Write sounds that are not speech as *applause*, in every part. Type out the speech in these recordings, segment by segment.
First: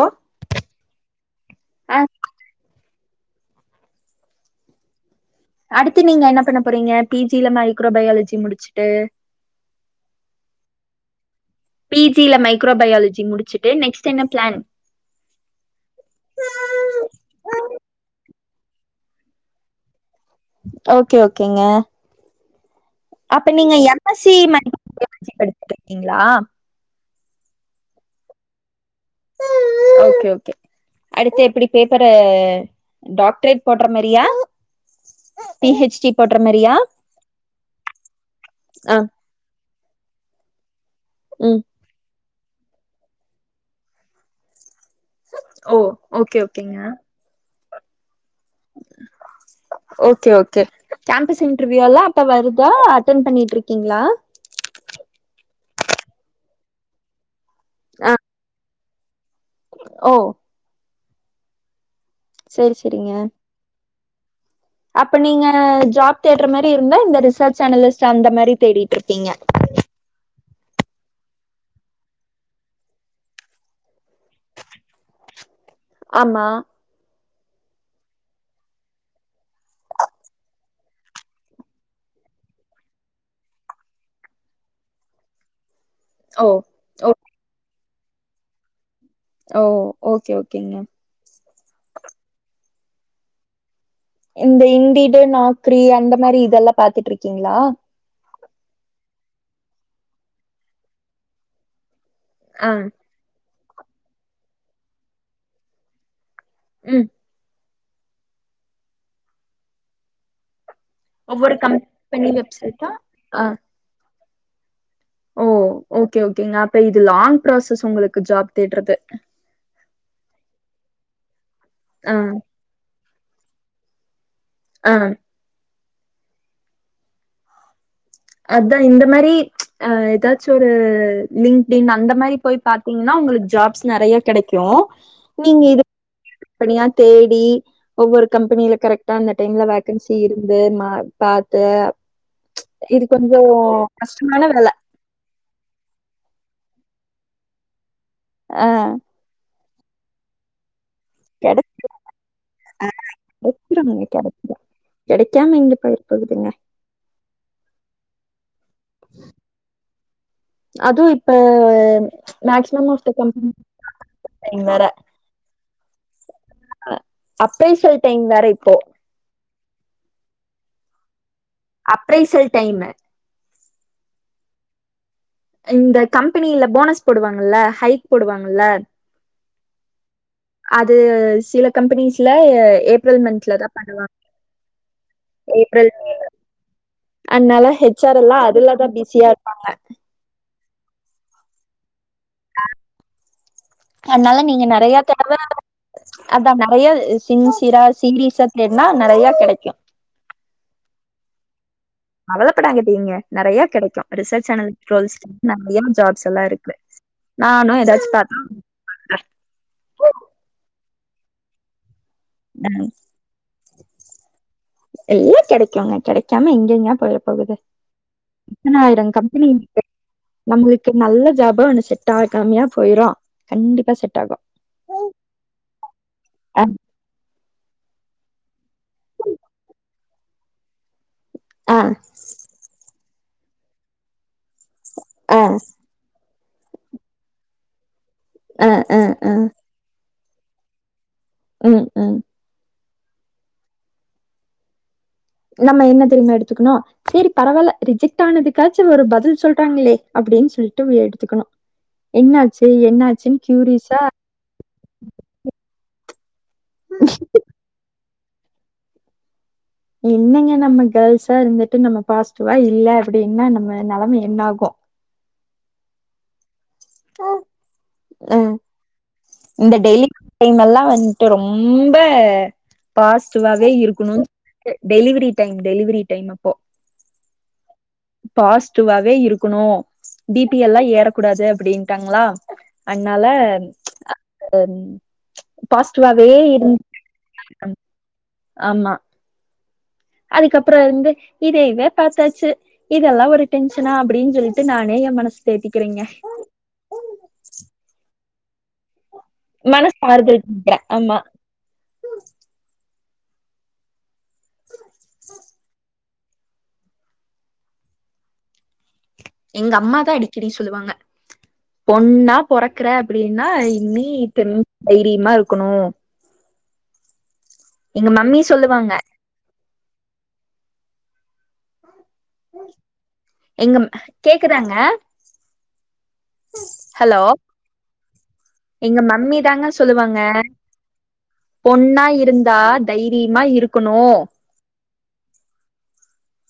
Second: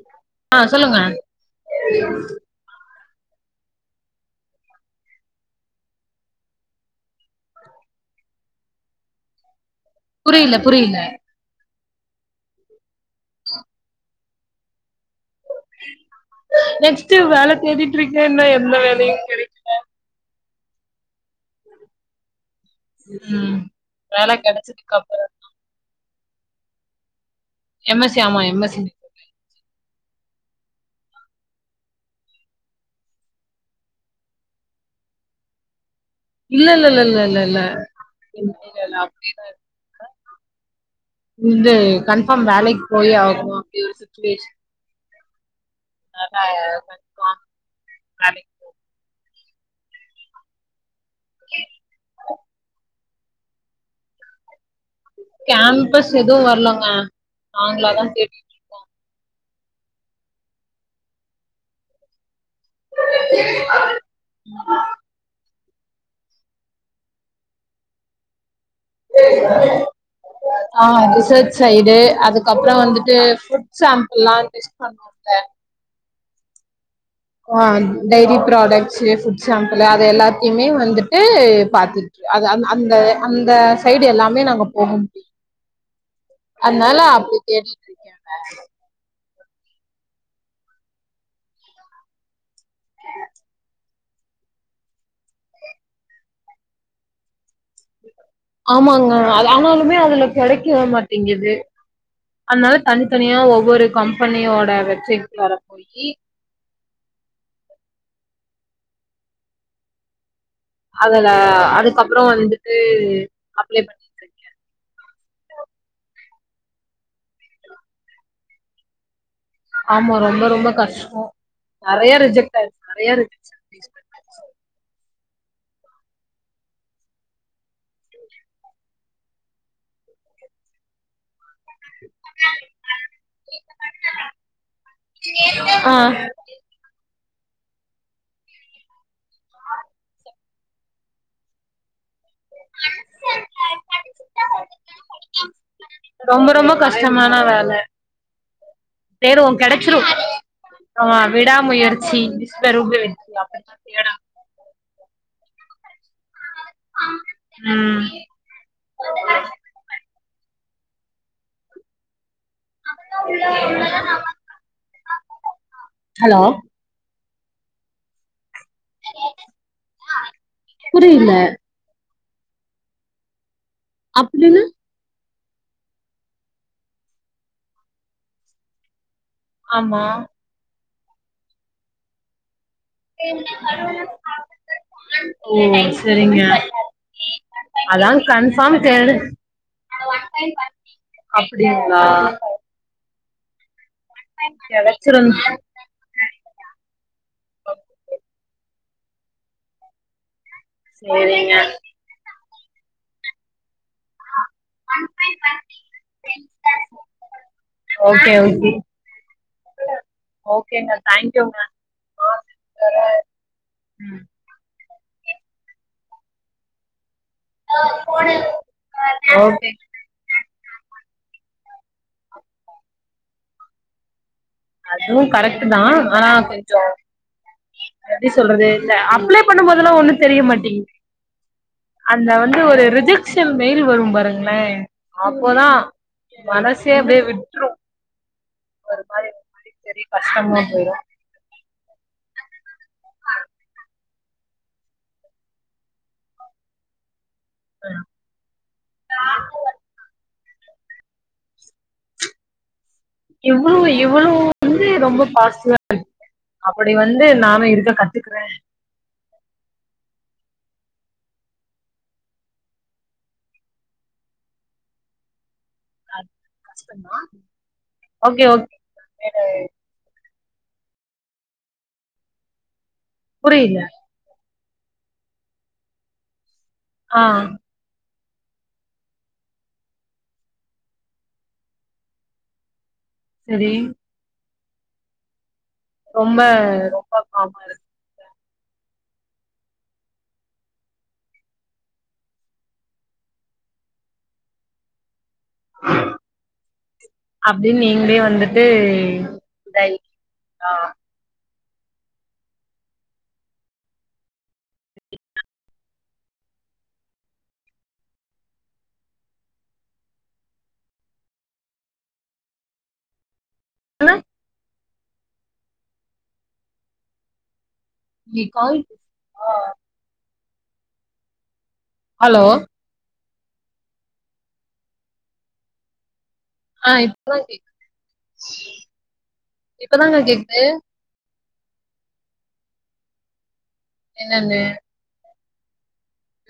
ஓ ஆ சொல்லுங்க ஆ அடுத்து நீங்க என்ன பண்ண போறீங்க பி ஜி ல மைக்ரோ பயாலஜி முடுச்சுட்டு புரிய்ல புரிய்ல பி ஜி ல மைக்ரோ பயாலஜி முடிச்சுட்டு நெக்ஸ்ட் என்ன ப்ளான் நெக்ஸ்ட்டு வேல தேடிட்டு இருக்கே இன்னு எந்த வேலையு கெடக் ஓகே ஓகேங்க அப்ப ம் நீங்க எம் எஸ் சி வேல கெடச்சதுக்கு அப்பறோ மெக்கானிக்கல் படுசுருக்கீங்ளா எம் எஸ் சி ஆமா M S C okay okay அடுத்து எப்டி பேப்பரு டாக்ட்ரேட் போடுற மாரியா பி ஹெச் டி போட்ற இல்ல இல்ல இல்ல இல்ல இல்ல இல்ல இல்ல ஆ இல்ல அப்டில இல்ல ம் உண்டு கண் *unintelligible* வேலைக் போயே ஆகணு அப்டி ஒரு சுட்ச்சுவேஷன் ஓ அத *inaudible* ஓகே ஓகேங்க *unintelligible* வேலைக் ஓகே ஓகே கேம்பஸ் இன்டர்வியூ எல்லா அப்ப வருதா அட்டென் பண்ணிட்டுருக்கீங்ளா கேம்பஸ் எது வர்லங்க நாங்களாதா ஆ தேடி ஓ செரி செரிங்க அப்ப நீங்க ஜாப் தேடுற மாரி இருந்தா இந்த ரிசர்ச் அனலிஸ்ட் அந்த மாரி தேடி *unintelligible* ஆ ரிசர்ச் சைடு அதுக்கப்றோ வந்துட்டு ஃபுட் சாம்பிள்லா டெஸ்ட் பண்ணு ஆமா ஆ டைரி ப்ராடக்ட்ஸ்சு ஃபுட் சாம்புளு அது எல்லாத்தையுமே வந்துட்டு பாத்து அது அந் அந்த அந்த சைடு எல்லாமே நாங்க போக முடியு ஓ அதனால ஓ அப்டி தேடி ஓ ஓகே ஓகேங்க இந்த இன்டிடு நாக்கிரி அந்த மாரி இதெல்லா பாத்துட்டுருக்கீங்ளா ஆமாங்க அது ஆனாலுமே அதுல கெடைக்கவே மாட்டிங்குது ஆ அதனால தனி தனியா ஒவ்வொரு கம்பெனியோட வெப்சைட்குள்ளற போய் ம் அதுல ஒவ்வொரு அதுக்கப்புறோ கம்பெனி வந்துட்டு வெப்சைட்டா ஆ அப்ளை பண்ண ஓ ஓகே ஓகேங்க அப்ப இது லாங் ப்ராசஸ் உங்களுக்கு ஜாப் தேட்றது ஆமா ரொம்ப ரொம்ப கஷ்டோ ஆ நெறைய ரிஜெக்ட் ஆய்ரு நெறைய ரிஜக்ட் *unintelligible* அ அதா இந்த மாரி அ ஏதாச்சு ஒரு லிங்டின் அந்த மாரி போய் பாத்தீங்கன்னா உங்களுக்கு ஜாப்ஸ் நெறைய கிடைக்கு ஆ தனியா தேடி ஒவ்வொரு கம்பெனில கரெக்டா அந்த டைம்ல வக்கன்சி இருந்து மா பாத்து இது கொஞ்சோ கஷ்டமான வேல ரொம்ப ரொம்ப கஷ்டமான வேல அ தேடுவோ கடச்சிரு ஆ கெட விடாமுயற்சி ஆ விஸ்வரூப வெற்றி ஆகும் கெடச்சிருங்க *unintelligible* கெடைக்காம எங்க போய்ர போகுதுங்க ம் அதுவு இப்ப மக்சிமம் ஆஃப் தி கம்பெனி வேற *inaudible* ஹலோ அ அப்ரைசல் டைம் வேற இப்போ புரியில அப்ரைசல் டைமு அப்டினா இந்த கம்பெனில போனஸ் போடுவாங்கல்ல ஹைக் போடுவாங்கல்ல ஆமா அது சில கம்பெனிஸ்ல ஏப்ரல் மந்த்ல தா பண்ணுவாங்க ஓ ஏப்ரல் செரிங்க அதனால ஹெச் அதா ஆர் எல்லா கன்பார்ம் அதுலதா தெடு பிஸியா இருப்பாங்க அப்டிங்ளா அ அன்னால நீங்க நெறைய தடவ கெடச்சிருந் அதா நறைய சின்சிரா சீரீசா தேட்னா நறைய கடைக்கு சேரிங்க கவலப்படாதீங்க நறைய கிடைக்கு ரிசர்ச் சேனல் *unintelligible* நிறைய ஜாப்ஸ் எல்லா இருக்கு நானு ஏதாச்சு ஓகே பாத்தா ஓகே ஓகேங்க தங்க்யூங்க ம் ம் எல்லா கெடைக்குங்க கெடைக்காம எங்கங்க போய்ட போகுது எத்தனாயிரம் கம்பெனி ஓகே இருக்கு உங்களுக்கு நல்ல ஜாபா ஒண்ணு செட் ஆகாமயா போய்ரு கண்டிப்பா செட் ஆகு அதுவு கரெக்ட்டு தா ஆனா அ கொஞ்சோ எப்டி சொல்றது இந்த அப்ளை பண்ணும் போதெல்லா ஒண்ணு தெரிய மாட்டீங்குது ஆ அந்த வந்து ஒரு ரிஜெக்ஷன் மெய்ல் வரும் பாருங்களே ஆ அப்போதா மனசே அப்டியே விட்ரு அ அ அ சரி கஷ்டமா போய்ரு ம் ம் நம்ம என்ன தெரியுமா எடுத்துக்கணு சேரி பரவால்ல ரிஜெக்ட் ஆனதுக்காச்சு ஒரு பதில் சொல்றாங்ளே அப்டின் சொல் ட்டு எடுத்துக்கணு என்னாச்சு என்னாச்சுன் க்யூரீஸ்ஸா வந்து ரொம்ப பாசிட்டிவா இருக் அப்டி வந்து நானு இருக்க கத்துக்குறே என்னங்க நம்ம கேர்ள்ஸா இருந்துட்டு நம்ம பாசிட்டிவா இல்ல அப்டின்னா நம்ம நெலம என்னாகு அது கஷ்ட்ந்தா அ ஓகே ஓக் வேற இந்த டெய்லி இவ்ங்கெல்லா வந்இவ்எல்லாட்டு ரொம்ப பாசிட்டிவாவே புரியல இருக்கணுன் டெலிவரி டைம் டெலிவரி டைம் அப்போ ஆ பாசிட்டிவாவே இருக்கணு பி பி எல்லா ஏறக்கூடாது அப்டின் ணட்டாங்ளா அதுனால சரி அம் பாசிட்டிவாவே ரொம்ப இருந் ரொம்ப பாவமா அ இருக்கு ஆமா அதுக்கப்றோ வந்து இதைவே பாத்தாச்சு இதெல்லா ஒரு டென்ஷனா அப்டின் சொல்ட்டு நானே எ மனச தேத்திக்கிறேங்க அப்டின் நீங்களே வந்துட்டு மனச இதாயிட்டா ஆறுதல் பண்றே ஆமா எங்க அம்மாதா அடிக்கடி சொல்லுவாங்க பொண்ணா பொறக்குற அப்டின்னா நீ ஆனா பெண் தைரியமா இருக்கணு எங்க மம்மி நீ கால் சொல்லுவாங்க ஹலோ எங்கம் கேக்குதாங்க ஆ ஹலோ இப்பதா கேக்குது எங்க மம்மி தாங்க சொல்லுவாங்க இப்பதாங்க கேக்குது பொண்ணா இருந்தா தைரியமா இருக்கணு தானே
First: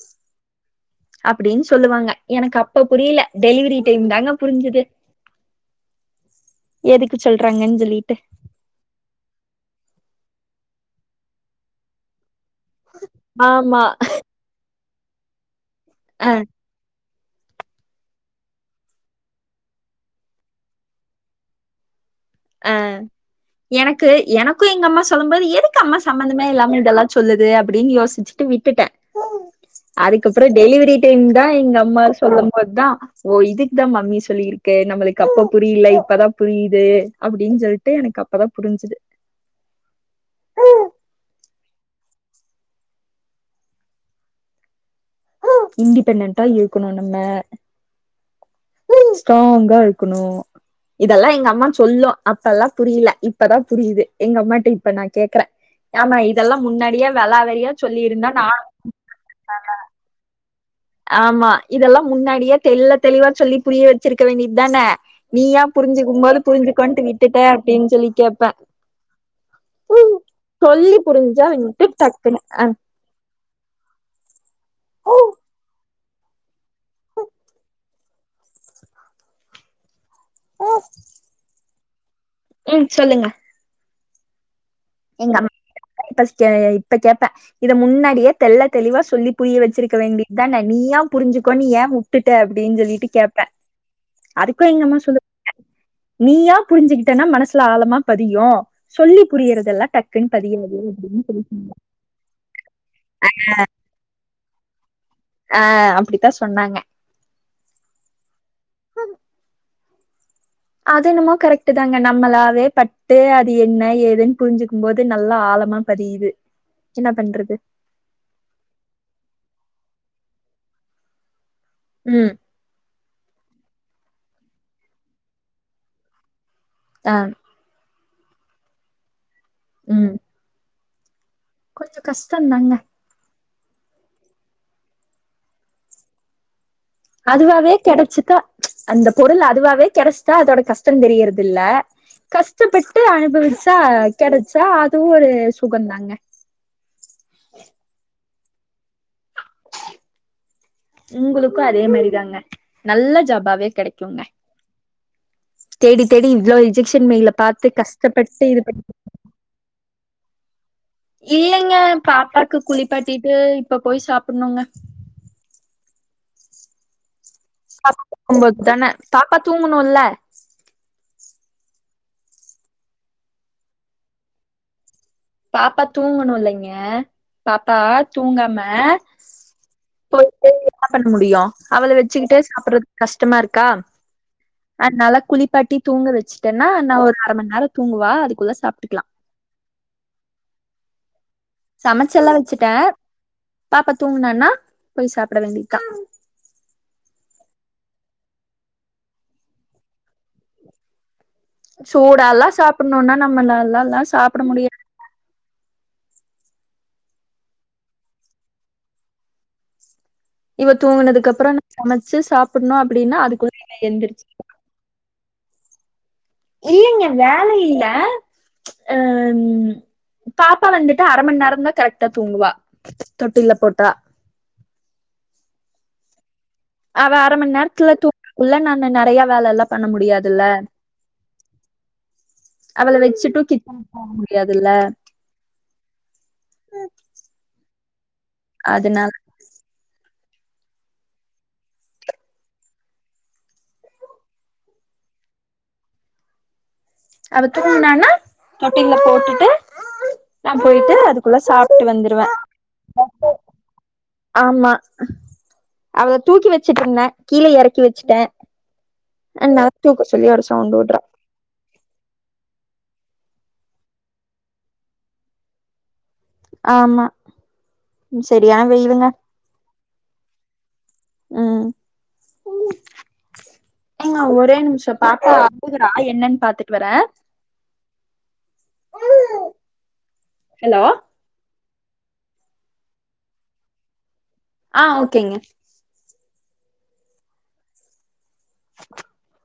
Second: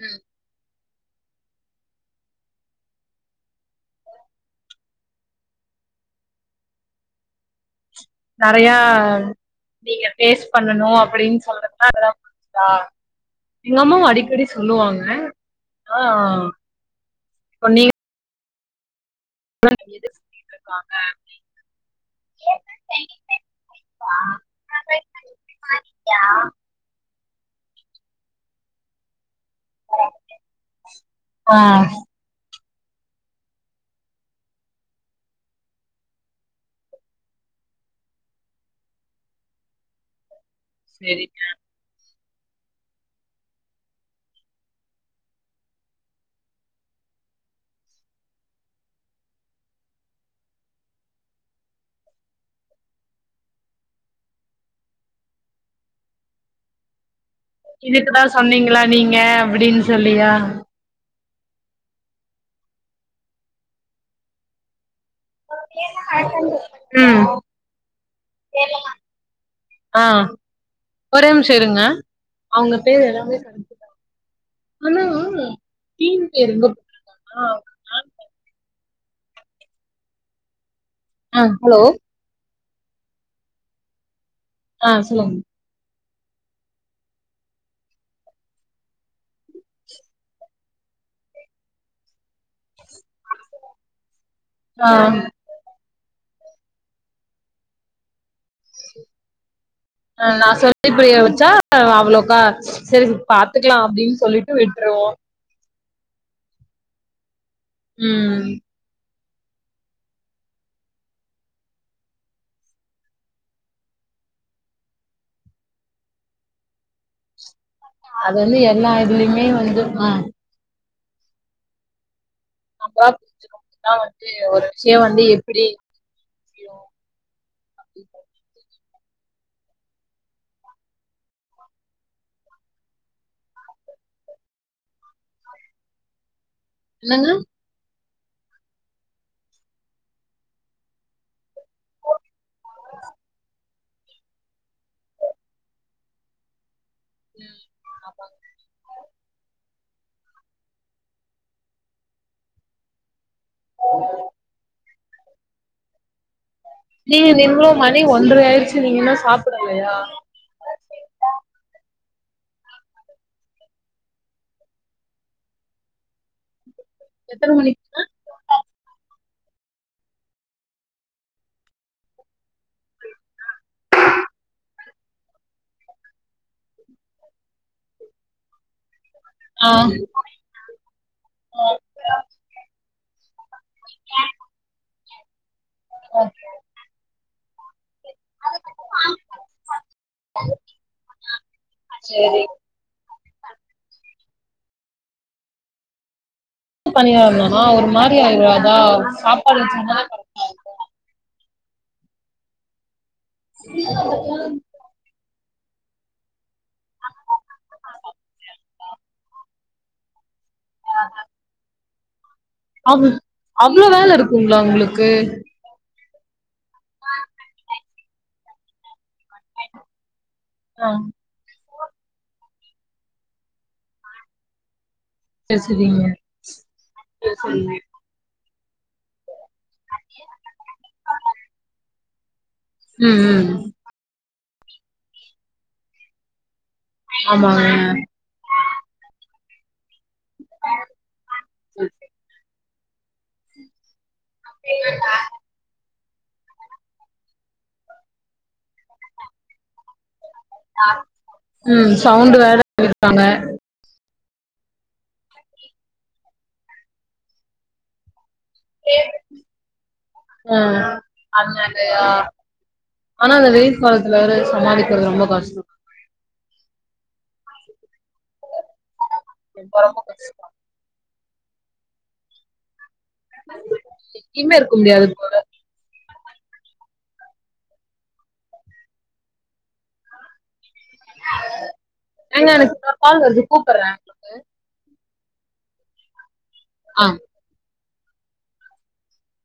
ம் அப்டின் சொல்லுவாங்க எனக்கு அப்ப புரியல டெலிவரி டைம் தாங்க புரிஞ்சது எதுக்கு சொல்றாங்கன் சொல்லிட்டு நெறையா நீங்க ஃபேஸ் பண்ணணு அப்டின் சொல்றதுதா அதலா தா எங்க ஆமா அம்மாவு அடிக்கடி சொல்லுவாங்க ஆ ஆ அ ஆ பண்ணி எது செஞ்சிட்டு சுத்திட்ருக்காங்க நீ அ எனக்கு எனக்கு எங்க அம்மா சொல்லும் போது எதுக்கு அம்மா சம்மந்தமே இல்லாம இதெல்லா சொல்லுது அப்டின் யோசிச்சுட்டு விட்டுட்டே அதுக்கப்ற டெலிவரி டைம் தா ஆ எங்க அம்மா ஸ் சொல்லும் போதுதா ஓ இதுக்கு தா மம்மி சொல்லிருக்கு நம்மளுக்கு அப்ப புரியல இப்பதா புரியுது அப்டின் சொல்ட்டு எனக்கு அப்பதா புரிஞ்சது சேரிங்க இன்டிபெண்டண்ட்டா இருக்கணு நம்ம ஸ்ட்ராங்கா இருக்கணு இதெல்லா எங்க அம்மா சொல்லு அப்பலா புரியல இப்பதா புரியுது எங்க அம்மாட்ட இப்ப நா கேக்குறே ஆமா இதெல்லா முன்னாடியே வெளாவறியா இதுக்குதா சொல்லிருந்தா நானு சொன்னீங்களா நீங்க அப்டின் சொல்லியா ஆமா இதெல்லா முன்னாடியே தெல்ல தெளிவா சொல்லி புரிய வெச்சிருக்க வேண்டியது தான நீயா புரிஞ்சுக்கும்போது புரிஞ்சுக்கோண்டு ம் விட்டுட்ட அப்டின் சொல்லி கேப்பே ஆ சொல்லி ஒரே புரிஞ்சா நிம்ஷ இருங்க வந்துட்டு டக்குன்னு அ ஆனா தீன் பேரு ஆ போ ஆ ஹலோ ம் சொல்லுங்க ஆ எங்க சொல்லுங்க அம்மா ஃபர்ஸ்ட்டு ஆ இப்ப கேப்பேன் இத முன்னாடியே தெள்ள தெளிவா சொல்லி புரிய வச்சிருக்க வேண்டியதுதான நீயா புரிஞ்சுக்கோ நீ ஏன் விட்டுட்ட அப்படின்னு சொல்லிட்டு கேப்பேன் அதுக்கும் எங்க ஆ அம்மா சொல்லு நீயா புரிஞ்சுகிட்டன்னா மனசுல ஆழமா பதியும் சொல்லி புரியிறதுல்லா அ நா சொல்லி புரிய வச்சா அவ்வளோக்கா சரி பாத்துக்கலாம் அப்படின்னு சொல்லிட்டு விட்டுருவோம் ஆ அப்படித்தா சொன்னாங்க உம் ஹ அது என்னமோ கரெக்ட்டு தாங்க நம்மளாவே பட்டு அது என்ன ஏதுன்னு புரிஞ்சுக்கும் போது நல்லா ஆழமா பதியிது என்ன பண்றது அது வந்து எல்லா இதுலயுமே வந்து ஆ உம் புறா குஞ்சுக்கு மட்டும் தான் வந்து ஒரு விஷயம் வந்து எப்படி ஆ உம் கொஞ்சோ கஷ்டம் தாங்க என்னங்க அதுவாவே கிடைச்சிடா அந்த பொருள் அதுவாவே கிடைச்சிட்டா அதோட கஷ்டம் தெரியறது இல்ல கஷ்டப்பட்டு அனுபவிச்சா கிடைச்சா அதுவும் ஒரு சுகம்தாங்க உம் ஆமாங்க கண்டிப்பா உங்களுக்கும் அதே மாதிரி தாங்க நல்ல ஜாப்பாவே கிடைக்குங்க தேடி தேடி இவ்வளவு ரிஜெக்ஷன் நீங்க மெயில் பாத்து நீங்களு மணி ஒன்ற கஷ்டப்பட்டு இது ஆயிடுச்சு பண்ணி நீங்க இன்னு சாப்பிடலையா இல்லைங்க பாப்பாக்கு குளிப்பாட்டிட்டு இப்ப போய் சாப்டணுங்க எத்தன மணிக்கு பாப்பா தூங்கும் போது தான பாப்பா தூங்கணும்ல்ல பாப்பா தூங்கணும் இல்லைங்க பாப்பா தூங்காம ஆ போயிட்டு என்ன பண்ண முடியும் அவள வச்சுக்கிட்டே சாப்ட்றதுக்கு கஷ்டமா இருக்கா *unintelligible* அதனால குளிப்பாட்டி தூங்க வச்சுட்டேனா நா ஒரு அரமண்நேரம் தூங்குவா அதுக்குள்ள சாப்ட்டுக்கலா *unintelligible* சமைச்செல்லா வச்சுட்டேன் பாப்பா தூங்குனானா போய் சாப்ட வேண்டியத்தா பண்ணனா ஒரு மாதிரி ஆயிடாதா அதா சாப்பாடு வச்சனா கரெக்டா இருக்கு சூடாலா சாப்பிடணும்னா நம்மளால்லா எல்லா சாப்பிட முடியா இவா தூங்குனதுக்கு அப்புறம் நா சமச்சு சாப்டணு அப்படின்னா அதுக்குள்ள இவ எழுந்திச்சிரு எவ்ளோ உங்களுக்கு இல்லைங்க வேல இல்ல அ பாப்பா ஆ வந்துட்டு அரமன் நேரம் தா கரெக்ட் ட்டா தூங்குவா தொட்டில்ல போட்டா பேசுவீங்க அவா அரை மணி நேரத்துல தூக்குள்ள நானு நிறைய வேலல்லா பண்ண முடியாதுல்ல அவள ம் வச்சுட்டும் ம் கிச்சன்கு போ முடியாதுல்ல ஆமா அதுனால ம் அப்படியே தா அவ தூங்குனான்னா தொட்டில போட்டுட்டு நா போயிட்டு அதுக்குள்ள சாப்பிட்டு ம் வந்துருவே சவுண்டு வேற இருக்காங்க ஆமா அவள தூக்கி வச்சுட்டு இருந்த கீழே எறக்கி வச்சுட்டே அதுனால தூக்க சொல்லி ஒரு சவுண்ட் உட்றா. ஆனா அந்த வெயில் காலத்துல சமாளிக்கிறது ரொம்ப கஷ்டோ ஆமா சரியான வெயிலுங்க *unintelligible* ம் எங்க எங்கேயுமே ஒரே இருக்க நிமிஷோ முடியாது போல பாப்பா அழுவுறா என்னன்னு பாத்துட்டு வரே ஹலோ எங்க எனக்கு கால் வருது கூப்புட்றே ஆ ஓகேங்க ஆ *unintelligible*